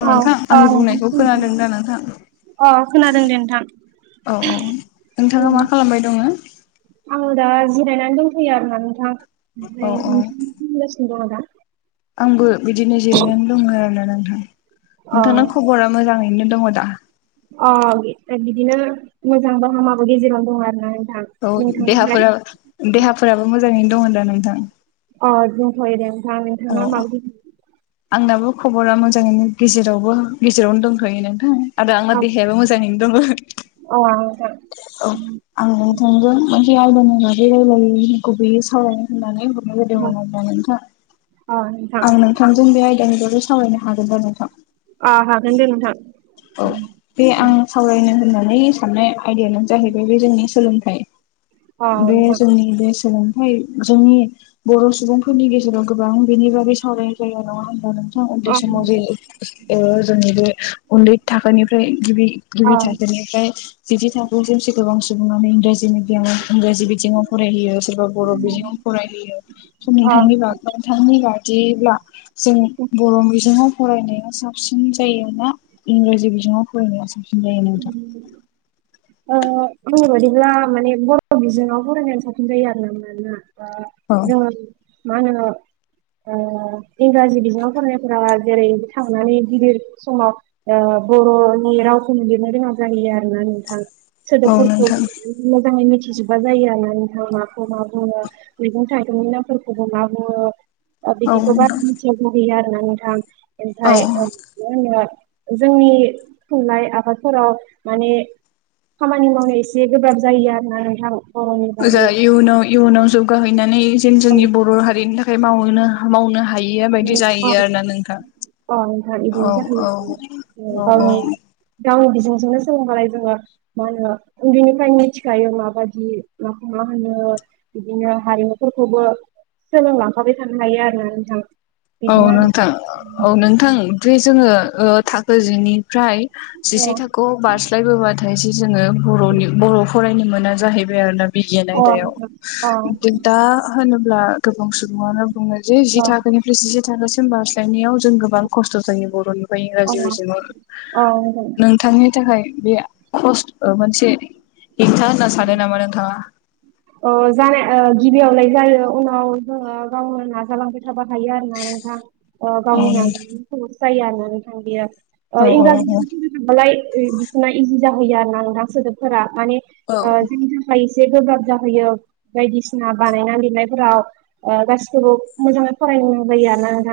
औ नोंथां आंनि बुंनायखौ खोनादों दा नोंथां? अ खोनादों दे नोंथां औ औ नोंथाङा मा खालामबाय दङो? आं दा जिरायनानै दंथ'यो आरोना नोंथां ओमफ्राय औ नोंथां [unintelligible] दङ आदा? आंबो बिदिनो जिरायनानै दङ आरोना नों दा अ नोंथांना खबरा मोजाङैनो दङ दा? अ बिदिनो मोजांबो हामाबो गेजेरावनो दं आरोना। नोंथां औ नोंथांनिफ्राय देहाफोरा देहाफोराबो मोजाङैनो दङ दा नोंथां? अ दंथयो दे नोंथां औ नोंथांना [unintelligible] आंनाबो खबरा मोजाङैनो गेजेराव गेजेरावनो दंथ'यो नोंथां आरो आंना औ देहायाबो मोजाङैनो दङो। औ आं नोंथां औ आं नोंथांजों मोनसे आयदानि बागै रायला [unintelligible] सावरायनो होननानै हरनाय जादोंमोन आरोना नोंथां। औ अ नोंथां आं नोंथांजों बे आयदानि बागै सावरायनो हागोन दा नोंथां? अ हागोन दे नोंथां औ बे आं सावरायनो होननाय नै साननाय आयदायानो जाहैबाय बे जोंनि सोलोंथाइ अ बे नोंथां जोंनि बे सोलों थाइ जोंनि बर' सुबुंफोरनि गेजेराव गोबां बेनि बागै सावरायनाय जायो नङा होनबा नों थां उन्दै अ समाव जे ओ जोंनि बे उन्दै थाखोनिफ्राय गिबि गिबि थाखो अ निफ्राय बिदि [unintelligible] गोबां सुबुङानो इंराजि मिडियाम इंराजि बिजोंङाव फरायहोयो सोरबा बर' बिजोङाव फरायहोयो नोंथांनि बाग नोंथांनि बादिब्ला जों बर' बिजोङाव फरायनाया साबसिन जायोना इंराजि बिजोङाव फरायनाया सिन जायो नोंथां अ ओ बुंनाय बाददिब्ला माने बर' बिजोङाव फरायनाया साबसिन जायो आरो ना ओ औ जोंङो मा होनो ओ इंराजि बिजोङाव फरायनायफोरा जेरै थांनानै गिदिर समाव ओ बर'नि राव लिरनो रोङा जाहैयो आरो ना नोंथां औ सोदोबफोरखौ नोंथां मोजाङै मिथि मिथिजोबा जायो आरोना नोंथां माखौ मा बुङो मैगं थाइगंनि नामफोरखौबो मा बुङो ओ औ बिदिखौ बारा नोंथां [unintelligible] आरोना नोंथां ओमफ्राय औ [unintelligible] जोंनि थुनलाइ आ फादफोराव माने खामानि मावनो एसे गोब्राब जायो आरो ना नोंथां बर'नि जा बागै इयुनाव इयुनाव जौगाहैनानै जेन औ जोंनि बर' हारिनि थाखाय मावनो मावनो हायैया बायदि जाहैयो आरोना नोंथां अ नोंथां बिदिनो औ औ जाहैयो औ औ गावनि गावनि बिजोंजोंनो सोलोंबालाय जोङो मा होनो उन्दैनिफ्रायनो मिथिखायो माबायदि माखौ मा होनो बिदिनो हारिमुफोरखौबो सोलोंलांफाबाय थानो हायो आरो ना नोंथां औ बिदिनो आरो नोंथां औ नोंथां बे जोङो ओ थाखो जिनि फ्राय अ जिसे थाखोआव बारस्लायबोबाथाय जे जोङो बर'नि बर' फरायनो मोना जाहै आरोना बिगियान अ आयदायाव नोंथां दा होनोब्ला गोबां सुबुङानो बुङो जे जि अ थाखोनिफ्राय जिसे थाखोसिम बारस्लायनायाव जों गोबां खस्थ' जायो बर'निफ्राय अ इंराजि बिजोङाव नोंथां नोंथांनि थाखाय बे खस अ मोनसे हेंथा होनना सानो नामा नोंथाङा? अ जानाय अ गिबियावलाय जायो उनाव जोङो गावनो नाजालांबाय थाबा हायो आरो ना नोंथां अ औ गावनि नोंथां नाजानायनि सो जायो आरोना नोंथां बेयो अ औ इंराजिजों फोरों थांबालाय बिसोरना इजि जाहैयो आरो ना नोंथां सोदोबफोरा माने औ अ जोंजोफ्रा एसे गोब्राब जाहैयो बायदिसिना बानायना लिरनायफोराव अ गासिखौबो मोजाङै फरायनो बायो ज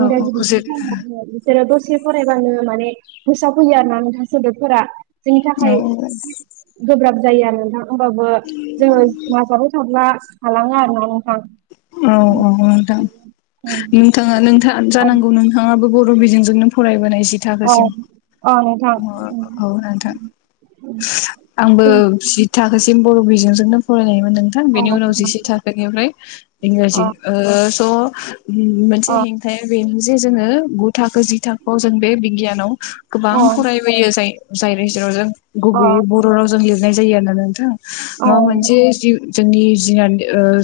औ औ बिस जे द [unintelligible] एसे फरायबानो माने गोसोआव फैयो आरो ना नोंथां सोदोबफोरा जोंनि औ थाखाय एसे गोब्राब जायो नोंथां होमबाबो जोङो नाजाबाय थाब्ला हालाङो आरो ना औ औ औ उम नोंथां-नोंथांआ नोंथां औ जानांगौ नोंथाङाबो ब- र' बिजोंजोंनो फरायबोनाय जि औ थाखोसिम औ नोंथां औ उम औ नोंथां उम आंबो जों जि थाखो सि- म बर' बिजोंजोंनो फरायनायमोन नोंथां औ बेनि उनाव नोंथां जिसे थाखोनिफ्राय इंराजि अ औ स' मोनसे अ हेंथाया बेनो जे जोङो गु थाखो जि थाखोआव जों बे बिगियानाव गोबां अ फरायबोयो जाय-जाय जेरावजों अ गुबैयै बर' रावजों लिरनाय जायो आरोना नोंथां औ माबा मोनसे जि-जोंनि जि अ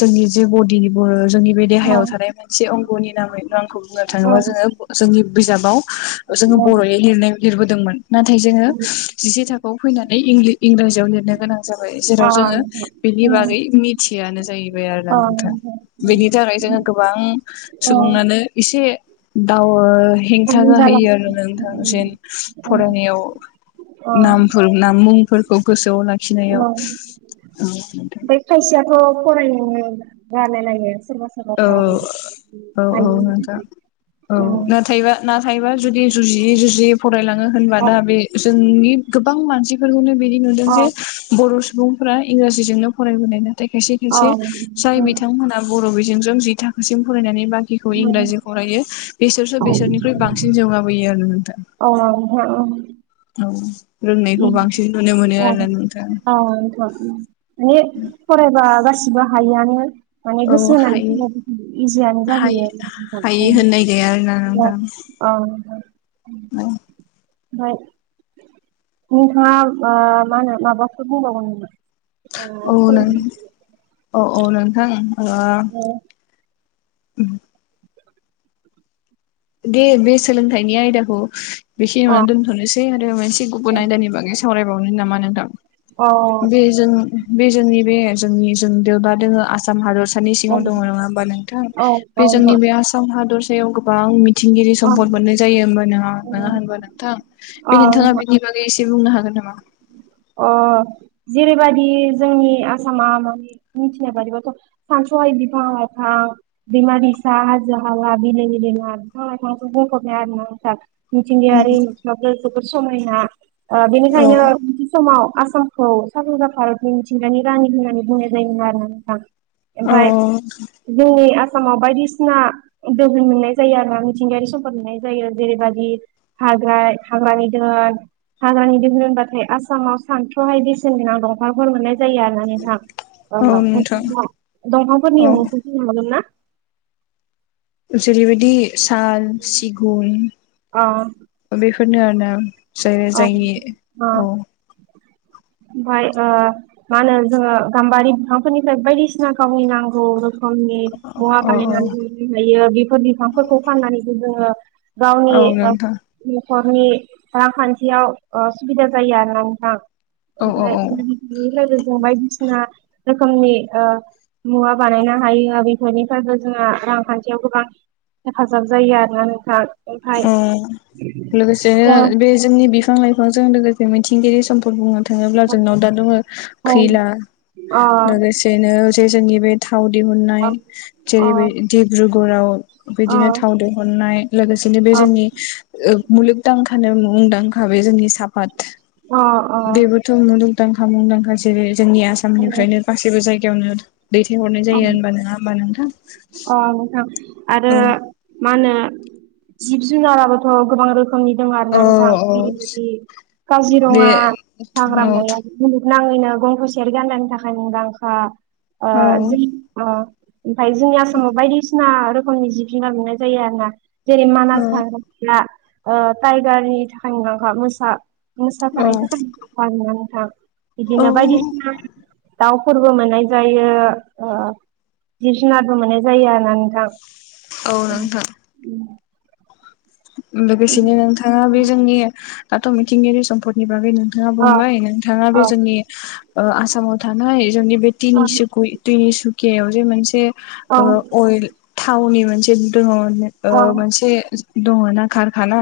जोंनि जे बदिनिबो जोंनि बे देहायाव थानाय मोनसे अंग'नि नामैनो आंखौ बुंनो औ थाङोबा जोङो जोंनि बिजाबाव जोङो बर'यै लिरनाय लिरबोदोंमोन नाथाय जोङो उम जिसे थाखोआव फैना- नै इंलि-इंराजियाव लिरनो गोनां जाबाय जेराव अ जोङो बेनि उम बागै मिथियानो जाहैबाय आरोना अ नों- थां नोंथां बेनि थाखाय जोङो गोबां अ सुबुंनानो एसे दाव उम हेंथा जाला जाहैयो आरो नोंथां जेन अ फरायनायाव अ नामफोर नाम मुंफोरखौ गोसोआव लाखिनायाव औ औ नोंथां ओ फरायनोनो जानो नागिरा औ औ औ हायिनि नोंथा औ थाखाय नाथायबा-नाथायबा जुदि जुजियै जु- जियै फरायलाङो होनबा औ दा बे जोंनि गोबां मानसिफोरखौनो बिदि नुदों औ जे बर' सु- बुंफोरा इंराजिजोंनो फरायबोनाय नाथाय औ खायसे-खायसे जाय बिथांमोना बर' बि- जों जि थाखोसिम फरायनानै बाखिखौ नोंथां इंराजि फरायो बेसोरसो बेसोरनिख्रुइ बांसिन जौगाबोयो आरो नोंथां अ नंगौ औ रोंनायखौ उम बांसिन नुनो मोनो औ आरोना नोंथां औ नोंथां उम नेट फरायबा गा- सिब हायानो माने औ गोसो हायो होनाय इजियानो हायो जाहोयो उम उ अ हायि होननाय गैया आरोना नोंथां नोंथां औ ओमफ्राय नोंथाङा मा-मा होनो माबाफोर बुंबावगोन नामा? ओ औ नों सोलोंथाइ औ औ नोंथां अ द ओ, [inaudible] दे बे सोलोंथाइनि आयदाखौ अ बेखिनियावनो दोनथ'नोसै आरो मोनसे गुबुन अ आयदानि बागै सावरायबावनो नामा नोंथां? औ बे जों बे जोंनि बे जोंनि जों देवता दोङो आसाम हादर- सानि औ सिङाव दङ नङा होमबा नोंथां बे जोंनि नोंथां बे आसाम हादरसायाव गोबां मिथिंगिरि अ सम्पद मोननाय जायो होनबा नङा-नङा होनबा नोंथां अ बे अ, नोंथाङा बेनि बागै एसे बुंनो हा- गोन नामा? अ जेरैबाददि जोंनि आसामा माने मिथिनाय बादिबाथ' सानसे सय बिफां लाइफां बिमा बिसा हाजो हाला बिल बिलमा बिफां लाइफां ना आ मिथिंगायारि मिथिङ जोबोर समायना औ बेनिखायनो समाव आसामखौ साानजा भारतनि मिथिंगानि रानि होननानै बुंनाय जायोमोन आरो ना नोंथां औ ओमफाय जोंनि आसामाव बायदिसिना द मोननाय जायो आरोा मिथिंगायारि सम्पद मोननाय जायो जेरैबायादि ओमफ्राय हाग्रानि केरेला भाग्रानि [unintelligible] आसामाव सानथ्र'हायदिसेन गोनां दंफांफोर मोननाय जायो आरो ना नोंथां औ नोंथां अ दङांबो औ ने ना [unintelligible] जेरैबायदि साल सिगुन अ बेफोर बे फोरनो आरो [unintelligible] ना जेर अ जायनि अ औ ओमफाय मा होनो जोङो गाम्बारि बिफांफोरनिफ्राय बायदिसिना गावनि नांगौ रोखोम रोखोमनि मुवा औ बानायनानै लनो हायो बेफोर बिफांफोरखौ फाननानैबो जोङो औ गावनि नोंथां नखरनि रांखान्थियाव सुबिदा जायो आरो ना नोंथां औ औ ओमफ्राय औ बेनिफ्रायबो जों बायदिसिना रोखोमनि मुवा बानायनो हायो बेफोरनिफ्रायबो जोंहा रांखान्थियाव गोबां हेफाजाब जायो आरोना नोंथां ओमफाय अ लोगोसे अ बे जोंनि बिफां लाइफांजों लोगोसे बे मिथिंगगिरि समफोर बुङो थाङोब्ला जोंनाव दा दङ अ खैला लोगोसेनो जे जोंनि बे थाव दिहुननाय अ जेरै डब्रुगऱाव अ बिदिनो थाव दिहुननाय लोगोसे बे अ जोंनि मुलुगदांखानो मुंदांखा बे जोंनि साफात अ अ बेबोथ' मुदुंदांखा मुंदांखा जेरै जोंनि अ आसामनिफ्रायनो गासैबो जायगा यावनो दैथायहरनाय अ जायो होनबा नङा होमबा नोंथां अ नोंथां आरो औ मा होनो जिब जुनाराबोथ' गोबां रोखोम जोंनि दं औ आरोना नोंथां औ [unintelligible] बे काजिरङा औ हाग्रामाया [unintelligible] नाङैनो गं थसेयारि गान्दानि थाखाय मुंदांखा ओ औ अ ओमफफ्राय जोंनि आसामाव बायदिसिना रोखोमनि जिब जुनार नुनाय जायो आरो ना। जेरै मानास औ हाग्राया ओ टाइगारनि थाखाय मुंदांखा मोसा मोसा थानायनि औ थाखाय [unintelligible] नोंथां बिदिनो बायदिसिना दाउ फोरबो मोननाय जायो ओ जिब जुनारबो मोननाय जायो आरो ना नोंथां। औ नोंथां। लोगोसेनो नोंथाङा बे जोंनि दाथ' मिथिंगायारि सम्पदनि बागैनो नोंथाङा अ बुंबाय नोंथाङा अ बे जोंनि ओ आसामाव थानाय जोंनि बे अ तिनिसुकुय तिनि सुकियायाव दि मोनसे औ अइल थावनि अइल मोनसे औ [unintelligible] मोनसे दङना खारखाना।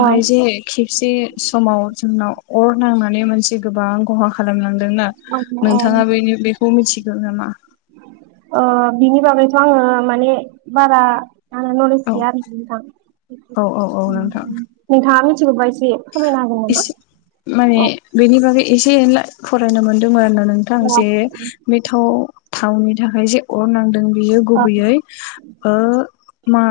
औ जे खेबसे समाव जोंनाव अर नांनानै मोनसे गोबां खहा खालामलांदोंना औ नोंथाङा बेनि बेखौ मिथिगौ नामा? अ बिनि बागैथ' आङो माने बारा आंनाव नलेज औ गैया आरो नोंथां औ औ औ नोंथां नोंथांआ मोनथिगौ बा इसे एसे माने औ बेनि बागै एसे एसे एला फरायनो मोनदोंमोन [unintelligible] नोंथां औ जे बेथ'। थावनि थाखाय जे अर नांदों। बियो औ गुबैयै ओ मा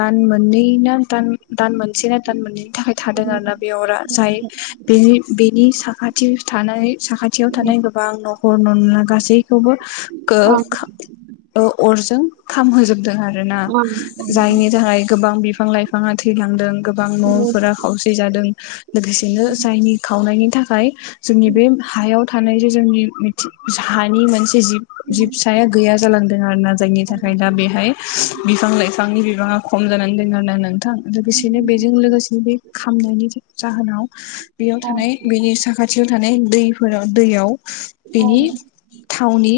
दान मोननै ना दान दान मोनसेना दान मोननैनि थाखाय थादों आरोना बे अरा जाय बेनि बेनि साखा टिउस थानाय साखाथियाव थानाय गोबां न'खर नला गासैखौबो ओ अरजों खामहोजोबदों आरोना जायनि थाखाय गोबां बिफां लाइ फाङा थैलांदों गोबां न'फोरा खावसे जादों। लोगोसेनो जायनि खावनायनि थाखाय जोंनि बे हायाव थानाय जे जोंनि हानि मोनसे जिब जिबसाया गैया जालांदों आरोना जायनि थाखाय दा बेहाय बिफां लाइफांनि बिबाङा खम जानाय। [unintelligible] नोंथां लोगोसेनो बेजों लोगोसेनो बे खामनायनि जाहोनाव बेयाव थानाय बेनि साखाथियाव थानाय दैफोराव दैयाव बेनि थावनि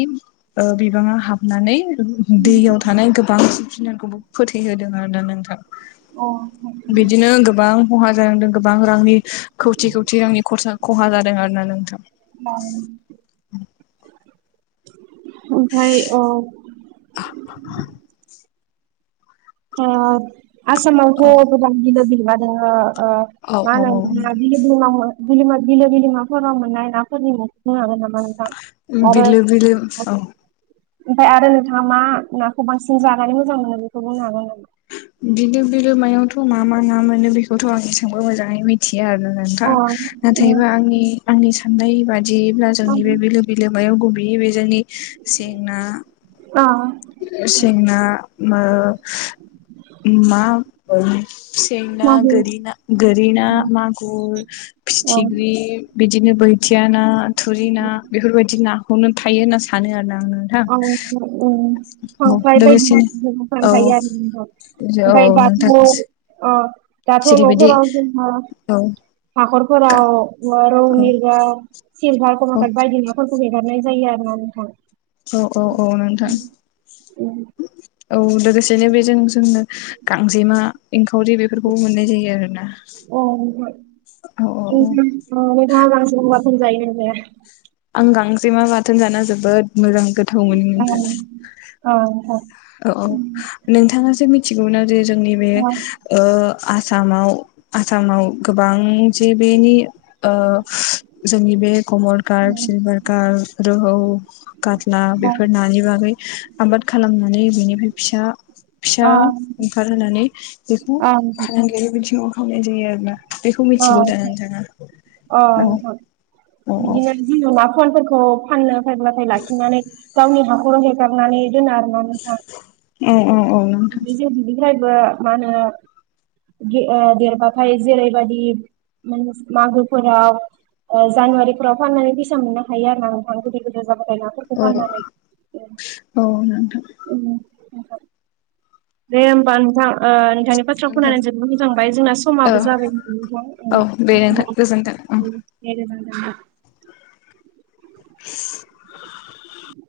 ओ बिबाङा हाबनानै दैयाव थानाय गोबां जिब जुनारखौबो फोथैहोदों आरो ना नों थां। अ। बिदिनो गोबां खहा जानांदों। गोबां रांनि खौथि खौथि रांनि खरसा खहा जादों आरो ना नोंथां। [inaudible] ओमफ्राय औ [inaudible] आ औ आसामावथ' गोबां बिलो बिलोमा दङ। ओ औ मा औ औ होनो बिलो बिलोमा बिलोमा बिलो-बिलोमाफोराव मोननाय नाफोरनि मुं खिथानो हागोन नामा। नोंथां? आरो बिलो बिलो औ। ओमफ्राय आरो नोंथाङा मा नाखौ बांसिन जानानै मोजां मोनो बेखौ बुंनो हागोन नामा। बिलो बिलोमायावथ' मा मा ना मोनो बेखौथ' आं एसेबो मोजाङै मिथि या आरो अ नोंथां नाथायबा आंनि आंनि साननाय बादियैब्ला जोंनि बे बिलो बिलोमायाव गु [unintelligible] जोंनि जेंना अ सें ना मा सें ना मागुर गोरि ना गोरि ना मागुर। औ फिथिख्रि बिदिनो बोथिया ना थुरि ना बेफोरबायदि ना। खौनो थायो होनना सानो आरो ना आङो। औ [unintelligible] उम खांख्राय बायदि लोगोसेनो [unintelligible] औ थायो आरो औ ओमफ्राय दाथ' नोंथां अ' दाथ' जेरैबायदि न'फोराव जोंहा औ हाखरफोराव रौ मिगा, सिलभार, कमल औ काट बायदि नाफोरखौ एंगारनाय जायो आरो ना नोंथां। औ औ औ नोंथां औ लोगोसेनो बेजों जोङो गांजेमा एंखावरि बेफोरखौबो मोननाय जायो आरोना। औ ओहो। औ औ औ [unintelligible] आं गांजेमा बाथोन जानो जोबोद मोजां गोथाव मोनो औ नोंथां। औ नोंथां औ औ नोंथाङा जे मिथिगौ ना जे जोंनि बे ओ आसामाव आसामाव गोबां जे बेनि ओ जोंनि बे कमल कार्ट सिलबारगार, रौ, खाटला, बेफोर नानि बागै आबाद खालामनानै बेनिफ्राय फिसा अ फिसा ओंखारहोनानै बेखौ अ नोंथां फालांगियारि बिथिङाव मावनाय जायो आरो ना बेखौ मिथिगौ दा नोंथाङा? अ' औ नोंथां औ बिदिनो जेनबा फनफोरखौ फाननो नाथाय लाखिनानै गावनि हाखौनो एगारनानै दोनो आरो ना नोंथां। औ औ औ नोंथां बि जों बिनिफ्रायबो मा होनो दे ओ देरबाथाय जेरैबायदि मागोफोराव ओ जानुवारिफोराव फाननानै फैसा मोननो हायो आरो ना नोंथां गोदिर गोदिर माखासे नाफोरखौ फाननानै औ औ नोंथां उम उम नोंथां। दे होमबा नोंथां। ओह नोंथांनि बाथ्राखौ खोनाना जोबोद मोजां मोनबाय जोंना औ समाबो जाबाय औ दे नोंथां गोजोन्थों [unintelligible] [unintelligible] [inaudible]